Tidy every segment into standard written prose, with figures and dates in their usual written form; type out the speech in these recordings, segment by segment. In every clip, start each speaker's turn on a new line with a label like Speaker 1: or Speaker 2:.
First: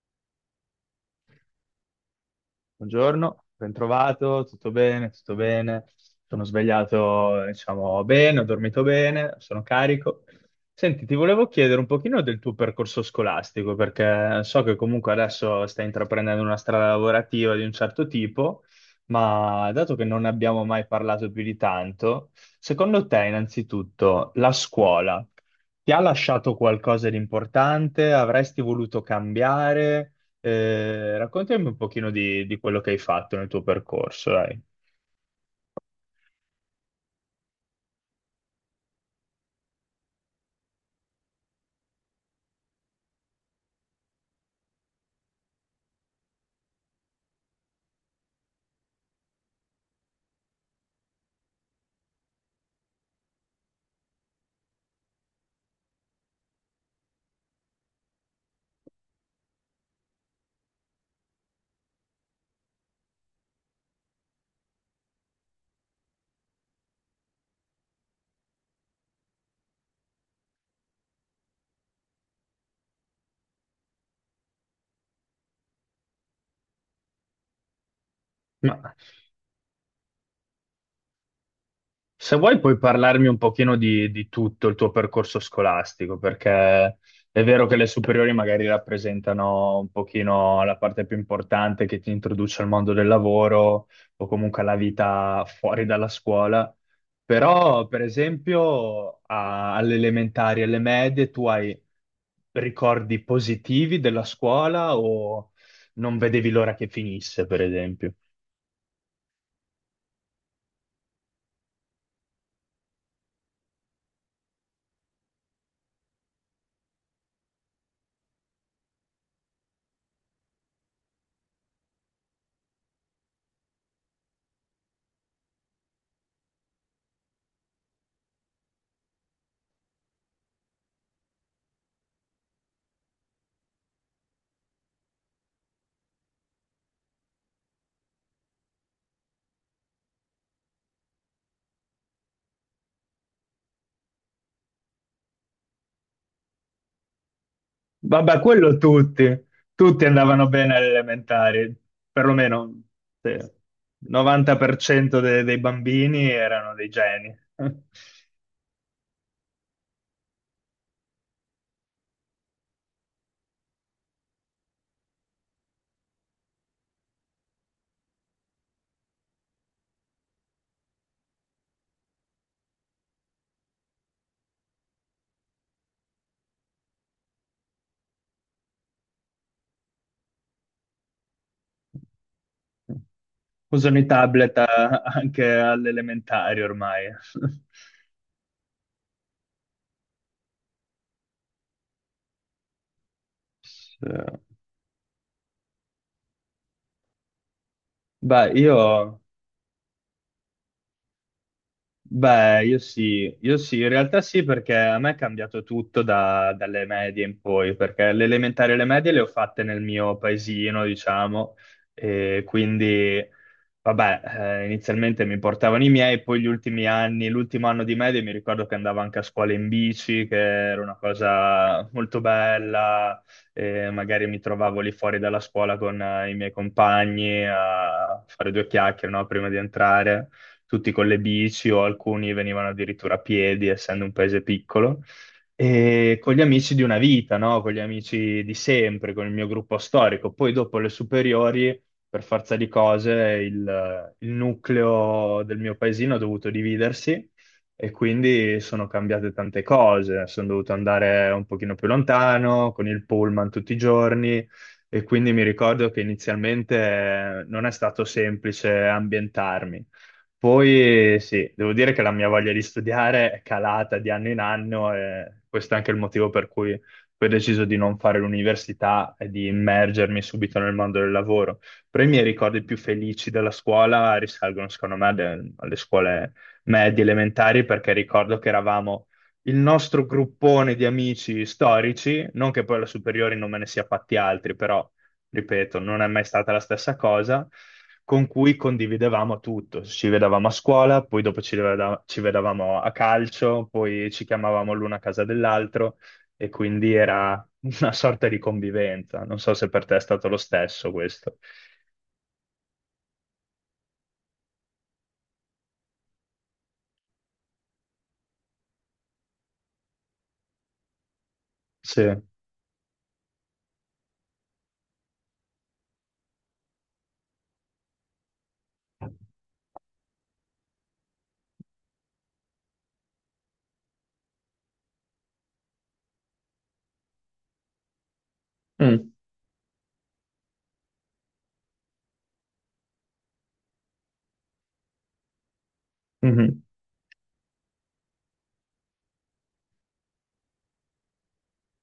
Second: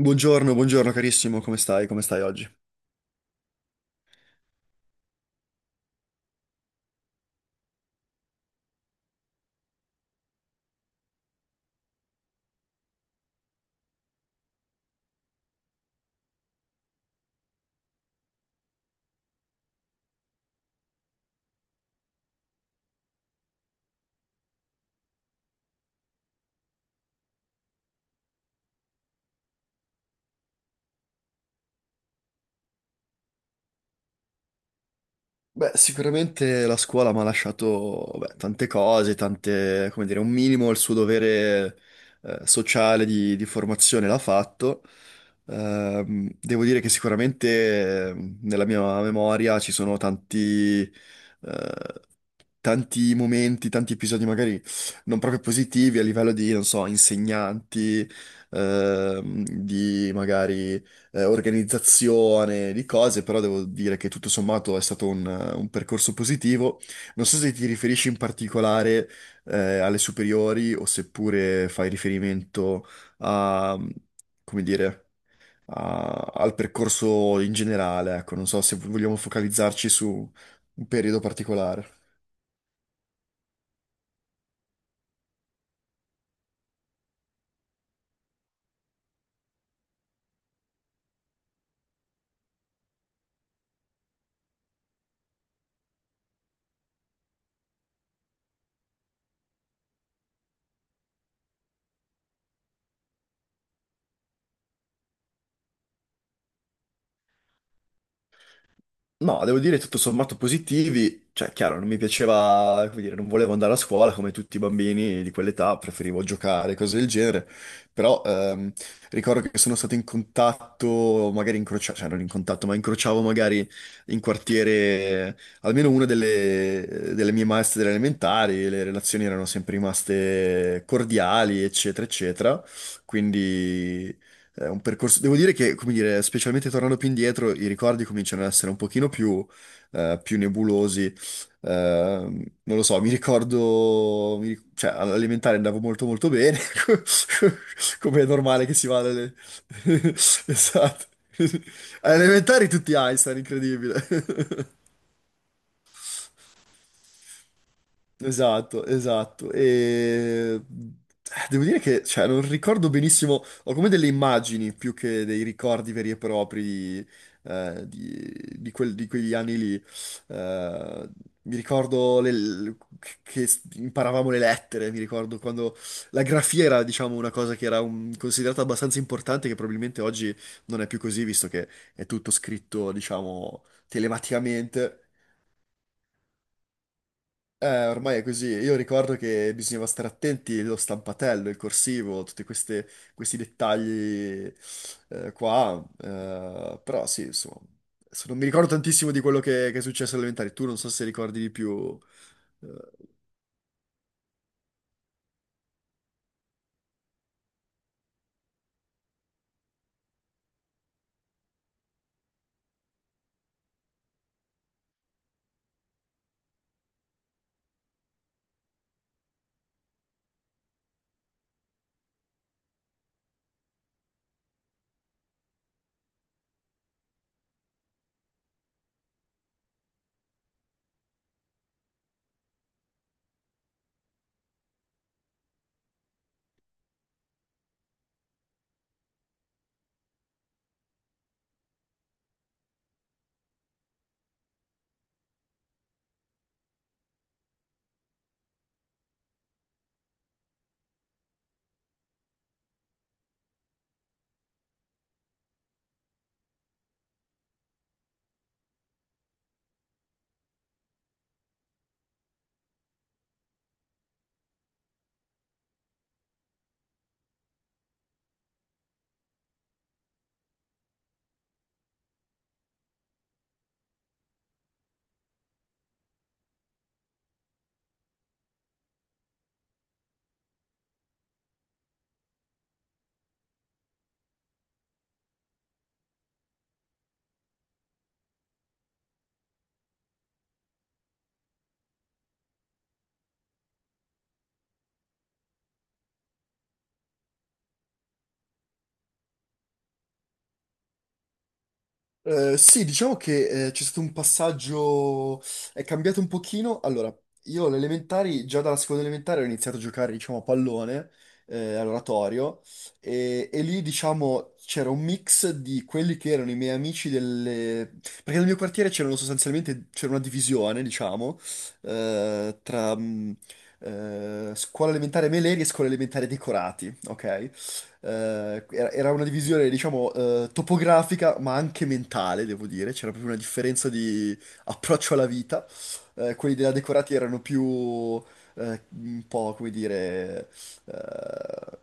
Speaker 1: Buongiorno, buongiorno carissimo, come stai? Come stai oggi?
Speaker 2: Buongiorno, bentrovato, tutto bene, tutto bene. Sono svegliato, diciamo, bene, ho dormito bene, sono carico. Senti, ti volevo chiedere un pochino del tuo percorso scolastico, perché so che comunque adesso stai intraprendendo una strada lavorativa di un certo tipo, ma dato che non abbiamo mai parlato più di tanto, secondo te, innanzitutto, la scuola ti ha lasciato qualcosa di importante? Avresti voluto cambiare? Raccontami un pochino di quello che hai fatto nel tuo percorso, dai.
Speaker 1: Beh, sicuramente la scuola mi ha lasciato beh, tante cose, tante, come dire, un minimo il suo dovere sociale di formazione l'ha fatto. Devo dire che sicuramente nella mia memoria ci sono tanti, eh, tanti momenti, tanti episodi magari non proprio positivi a livello di, non so, insegnanti, di magari organizzazione di cose, però devo dire che tutto sommato è stato un percorso positivo. Non so se ti riferisci in particolare alle superiori o seppure fai riferimento a, come dire, al percorso in generale, ecco, non so se
Speaker 2: Ma
Speaker 1: vogliamo focalizzarci su un periodo particolare.
Speaker 2: Se vuoi puoi parlarmi un pochino di tutto il tuo percorso scolastico, perché è vero che le superiori magari rappresentano un pochino la parte più importante che ti introduce al mondo del lavoro o comunque alla vita fuori dalla scuola, però per esempio alle elementari e alle medie tu hai ricordi positivi della scuola o non vedevi l'ora che finisse, per esempio?
Speaker 1: No, devo dire tutto sommato positivi, cioè chiaro, non mi piaceva, come dire, non volevo andare a scuola come tutti i bambini di quell'età, preferivo giocare, cose del genere, però ricordo che sono stato in contatto, magari incrociavo, cioè non in contatto, ma incrociavo magari in quartiere eh, almeno una delle mie maestre delle elementari, le relazioni erano sempre rimaste cordiali, eccetera, eccetera, quindi è un percorso, devo dire che, come dire, specialmente tornando più indietro, i ricordi cominciano ad essere un pochino più, più nebulosi. Eh, non lo so, mi ricordo, cioè, all'elementare andavo molto molto bene, come è
Speaker 2: Vabbè,
Speaker 1: normale che
Speaker 2: quello
Speaker 1: si vada alle...
Speaker 2: tutti, tutti andavano bene alle
Speaker 1: Esatto.
Speaker 2: elementari,
Speaker 1: Alle elementari
Speaker 2: perlomeno
Speaker 1: tutti
Speaker 2: sì,
Speaker 1: Einstein,
Speaker 2: il
Speaker 1: incredibile.
Speaker 2: 90% dei bambini erano dei geni.
Speaker 1: Esatto, esatto. E devo dire che, cioè, non ricordo benissimo, ho come delle immagini più che dei ricordi veri e propri di, di quegli anni lì. Eh, mi ricordo che imparavamo le lettere, mi ricordo quando la grafia era, diciamo, una cosa che era considerata abbastanza importante, che probabilmente oggi non è più così, visto che è tutto scritto, diciamo,
Speaker 2: Usano i tablet
Speaker 1: telematicamente.
Speaker 2: anche alle elementari ormai.
Speaker 1: Ormai è così. Io ricordo che bisognava stare attenti allo stampatello, il corsivo, questi
Speaker 2: Sì.
Speaker 1: dettagli qua. Però sì, insomma, adesso non mi
Speaker 2: Beh,
Speaker 1: ricordo tantissimo
Speaker 2: io
Speaker 1: di quello che è successo alle elementari. Tu non so se ricordi di più.
Speaker 2: Beh,
Speaker 1: eh,
Speaker 2: io sì, in realtà sì, perché a me è cambiato tutto dalle medie in poi, perché le elementari e le medie le ho fatte nel mio paesino, diciamo, e quindi, vabbè, inizialmente mi portavano i miei, poi gli ultimi anni, l'ultimo anno di medie mi ricordo che andavo anche a scuola in bici, che era una cosa molto bella, e magari mi trovavo lì fuori dalla scuola con i miei compagni a fare due chiacchiere, no, prima di entrare tutti con le bici o alcuni venivano addirittura a piedi, essendo un paese piccolo, e con gli amici di una vita, no? Con gli amici di sempre, con il mio gruppo storico. Poi dopo le superiori, per forza di cose, il nucleo del mio paesino ha dovuto dividersi. E quindi sono cambiate tante cose, sono dovuto andare un pochino più lontano con il pullman tutti i giorni e quindi mi ricordo che inizialmente non è stato semplice ambientarmi. Poi sì, devo dire che la mia voglia di studiare è calata di anno in anno e questo è anche il motivo per cui poi ho deciso di non fare l'università e di immergermi subito nel mondo del lavoro. Però i miei ricordi più felici della scuola risalgono, secondo me, alle scuole medie elementari, perché ricordo che eravamo il nostro gruppone di amici storici, non che poi alla superiore non me ne sia fatti altri, però ripeto, non è mai stata la stessa cosa, con cui condividevamo tutto. Ci vedevamo a scuola, poi dopo ci vedevamo a calcio, poi ci chiamavamo l'uno a casa dell'altro e quindi era una sorta di convivenza. Non so se per te è stato lo stesso questo.
Speaker 1: sì, diciamo che c'è stato un passaggio, è cambiato un pochino. Allora, io alle elementari, già dalla seconda elementare ho iniziato a giocare, diciamo, a pallone,
Speaker 2: Sì.
Speaker 1: all'oratorio, e lì, diciamo, c'era un mix di quelli che erano i miei amici delle... Perché nel mio quartiere c'erano sostanzialmente, c'era una divisione, diciamo, tra scuola elementare Meleri e scuola elementare Decorati, ok? eh, era
Speaker 2: Mm,
Speaker 1: era una divisione, diciamo, topografica, ma anche mentale, devo dire. C'era proprio una differenza di approccio alla vita. Quelli
Speaker 2: mhm,
Speaker 1: della Decorati erano più, un po', come dire, eh,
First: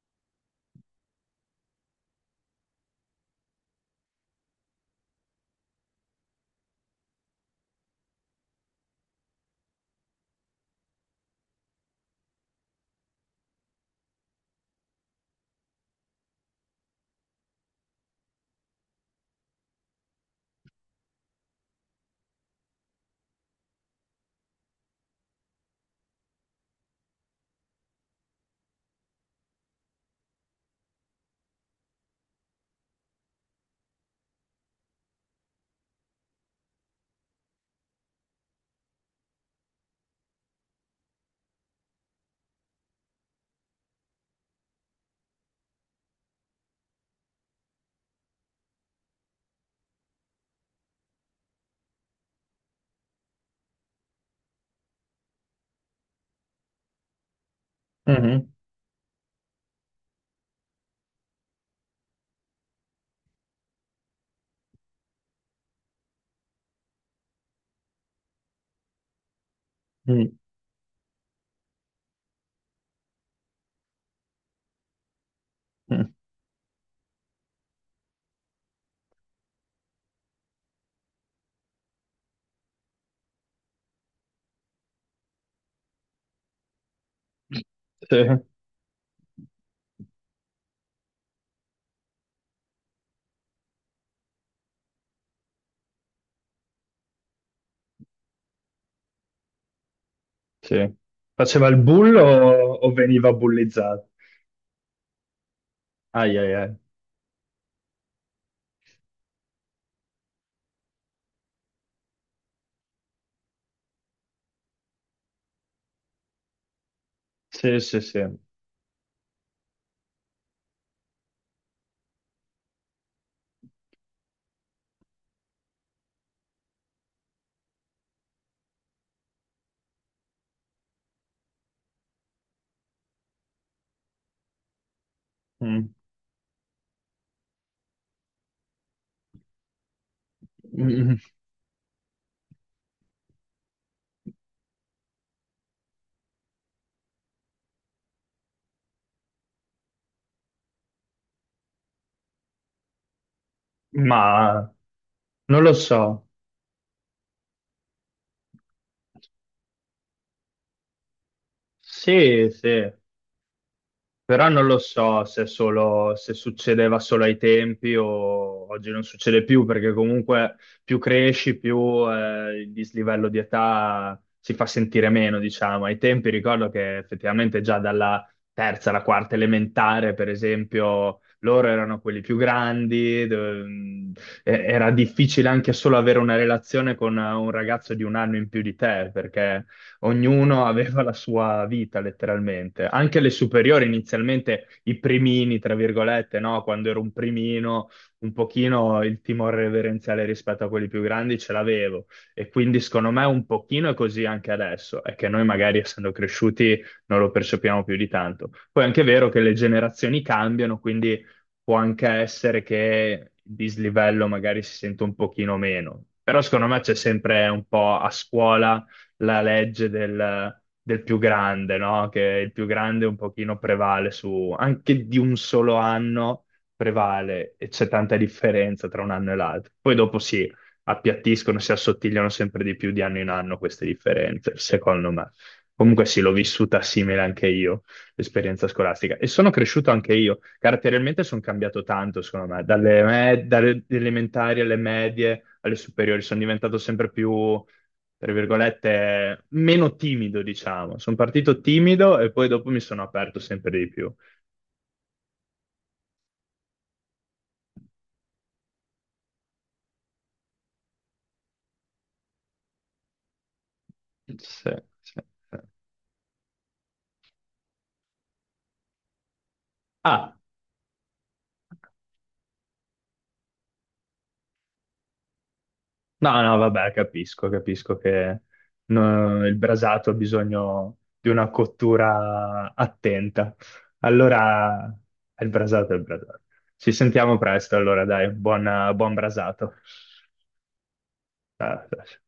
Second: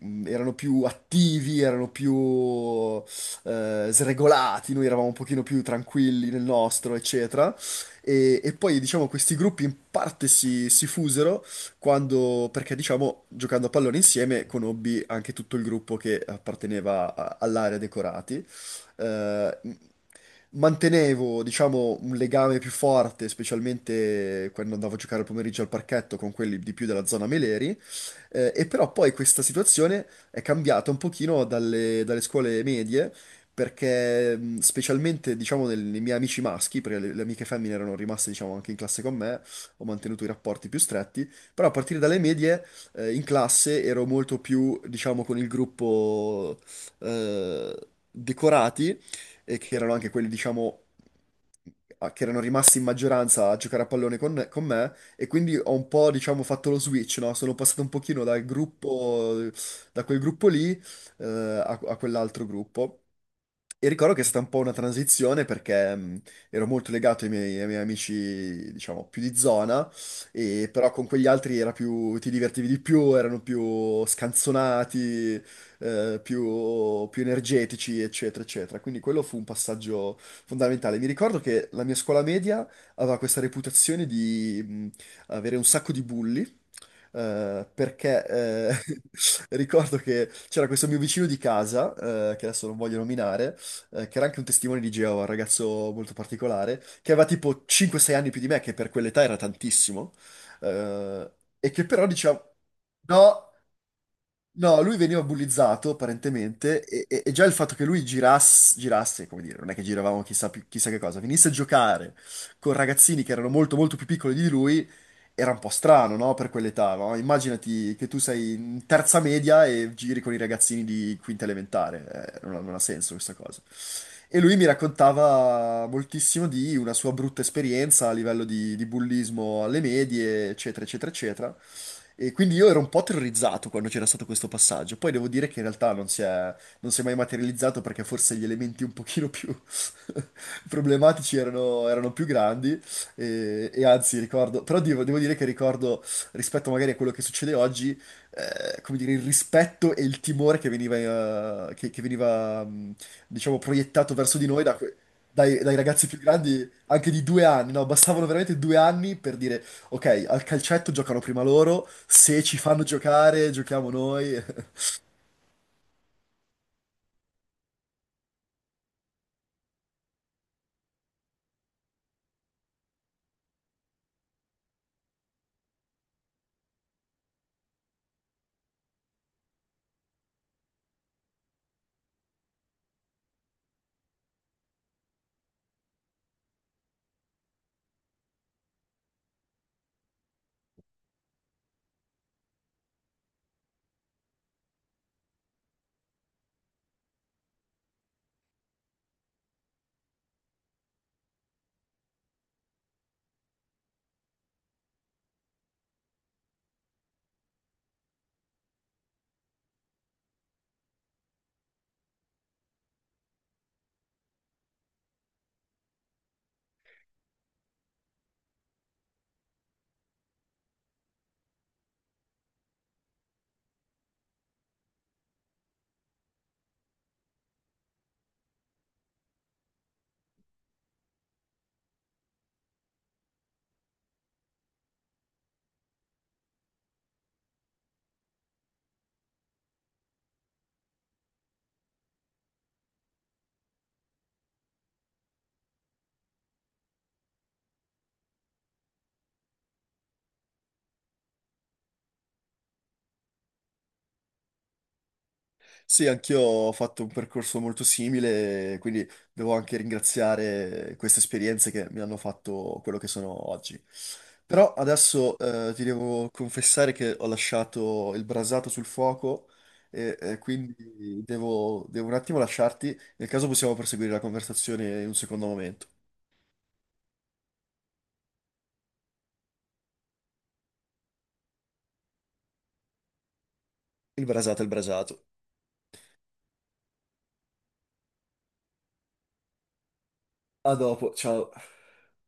Speaker 1: erano più attivi, erano più sregolati, noi eravamo un pochino più tranquilli nel nostro, eccetera. E poi, diciamo, questi gruppi in parte si fusero quando, perché diciamo, giocando a pallone insieme conobbi anche tutto il gruppo che apparteneva all'area decorati. Eh, mantenevo, diciamo, un legame più forte, specialmente quando andavo a giocare il pomeriggio al parchetto con quelli di più della zona Meleri, e però poi questa situazione è cambiata un pochino dalle scuole medie, perché specialmente, diciamo, nei miei amici maschi, perché le amiche femmine erano rimaste, diciamo, anche in classe con me, ho mantenuto i rapporti più stretti, però a partire dalle medie, in classe ero molto più, diciamo, con il gruppo eh, decorati, e che erano anche quelli, diciamo, che erano rimasti in maggioranza a giocare a pallone con me e quindi ho un po', diciamo, fatto lo switch, no? Sono passato un pochino dal
Speaker 2: mhm,
Speaker 1: gruppo, da quel gruppo lì, a quell'altro gruppo. E ricordo che è stata un po' una transizione perché ero molto legato ai miei amici, diciamo, più di zona
Speaker 2: mm,
Speaker 1: e però con quegli altri era più, ti divertivi di più, erano più scanzonati,
Speaker 2: mm.
Speaker 1: più energetici, eccetera, eccetera. Quindi quello fu un passaggio fondamentale. Mi ricordo che la mia scuola media aveva questa reputazione di avere un sacco di bulli. eh,
Speaker 2: Sì,
Speaker 1: perché eh, ricordo che c'era questo mio vicino di casa, che adesso non voglio nominare, che era anche un testimone di Geova, un ragazzo molto particolare, che aveva tipo 5-6 anni più di me, che per quell'età era tantissimo
Speaker 2: sì.
Speaker 1: eh,
Speaker 2: Faceva
Speaker 1: e
Speaker 2: il
Speaker 1: che però
Speaker 2: bullo
Speaker 1: diciamo,
Speaker 2: o, veniva
Speaker 1: no.
Speaker 2: bullizzato?
Speaker 1: No, lui veniva bullizzato
Speaker 2: Ai ai ai.
Speaker 1: apparentemente e già il fatto che lui girasse, come dire, non è che giravamo chissà, chissà che cosa, venisse a giocare con ragazzini che erano molto molto più piccoli di lui, era un po' strano, no? Per quell'età, no?
Speaker 2: Sì,
Speaker 1: Immaginati
Speaker 2: sì,
Speaker 1: che tu
Speaker 2: sì.
Speaker 1: sei in terza media e giri con i ragazzini di quinta elementare, non ha senso questa cosa. E lui mi raccontava moltissimo di una sua brutta esperienza a livello di bullismo alle medie, eccetera, eccetera, eccetera. E quindi io ero un po' terrorizzato quando c'era stato questo passaggio. Poi devo dire che in
Speaker 2: Mm.
Speaker 1: realtà non si è mai materializzato perché forse gli elementi un pochino più problematici erano più grandi. E anzi, ricordo, però devo dire che ricordo rispetto magari a quello che succede oggi, come dire, il rispetto e il timore che veniva, che veniva, diciamo, proiettato verso di noi
Speaker 2: Ma
Speaker 1: da
Speaker 2: non lo
Speaker 1: dai ragazzi
Speaker 2: so.
Speaker 1: più grandi, anche di 2 anni, no? Bastavano veramente 2 anni per dire. Ok, al calcetto giocano prima loro, se
Speaker 2: Sì,
Speaker 1: ci fanno
Speaker 2: sì,
Speaker 1: giocare, giochiamo noi.
Speaker 2: però non lo so se succedeva solo ai tempi o oggi non succede più, perché comunque più cresci, più il dislivello di età si fa sentire meno, diciamo. Ai tempi ricordo che effettivamente già dalla terza alla quarta elementare, per esempio, loro erano quelli più grandi, era difficile anche solo avere una relazione con un ragazzo di un anno in più di te, perché ognuno aveva la sua vita letteralmente. Anche le superiori inizialmente, i primini, tra virgolette, no? Quando ero un primino, un pochino il timore reverenziale rispetto a quelli più grandi ce l'avevo. E quindi secondo me un pochino è così anche adesso, è che noi magari essendo cresciuti non lo percepiamo più di tanto. Poi è anche vero che le generazioni cambiano, quindi può anche essere che il dislivello magari si sente un pochino meno. Però secondo me c'è sempre un po' a scuola la legge del più grande, no? Che il più grande un pochino prevale su, anche di un solo anno prevale e c'è tanta differenza tra un anno e l'altro. Poi dopo si appiattiscono, si assottigliano sempre di più di anno in anno queste differenze, secondo me. Comunque sì, l'ho vissuta simile anche io, l'esperienza scolastica. E sono cresciuto anche io. Caratterialmente sono cambiato tanto, secondo me, dalle elementari alle medie, alle superiori. Sono diventato sempre più tra virgolette, meno timido, diciamo. Sono partito timido e poi dopo mi sono aperto sempre di più.
Speaker 1: Sì, anch'io ho fatto un percorso molto simile, quindi devo anche ringraziare queste esperienze che mi hanno fatto quello che sono oggi.
Speaker 2: Sì,
Speaker 1: Però
Speaker 2: sì. Sì.
Speaker 1: adesso ti devo confessare che ho lasciato il brasato sul fuoco
Speaker 2: Ah,
Speaker 1: e quindi devo un attimo lasciarti, nel caso possiamo proseguire la conversazione in un secondo momento.
Speaker 2: no, no, vabbè, capisco, capisco che no, il brasato ha bisogno di una cottura attenta.
Speaker 1: Il brasato è il
Speaker 2: Allora,
Speaker 1: brasato.
Speaker 2: è il brasato, è il brasato. Ci sentiamo presto, allora, dai, buon, buon brasato.
Speaker 1: A dopo, ciao.
Speaker 2: Ah, ah, sì.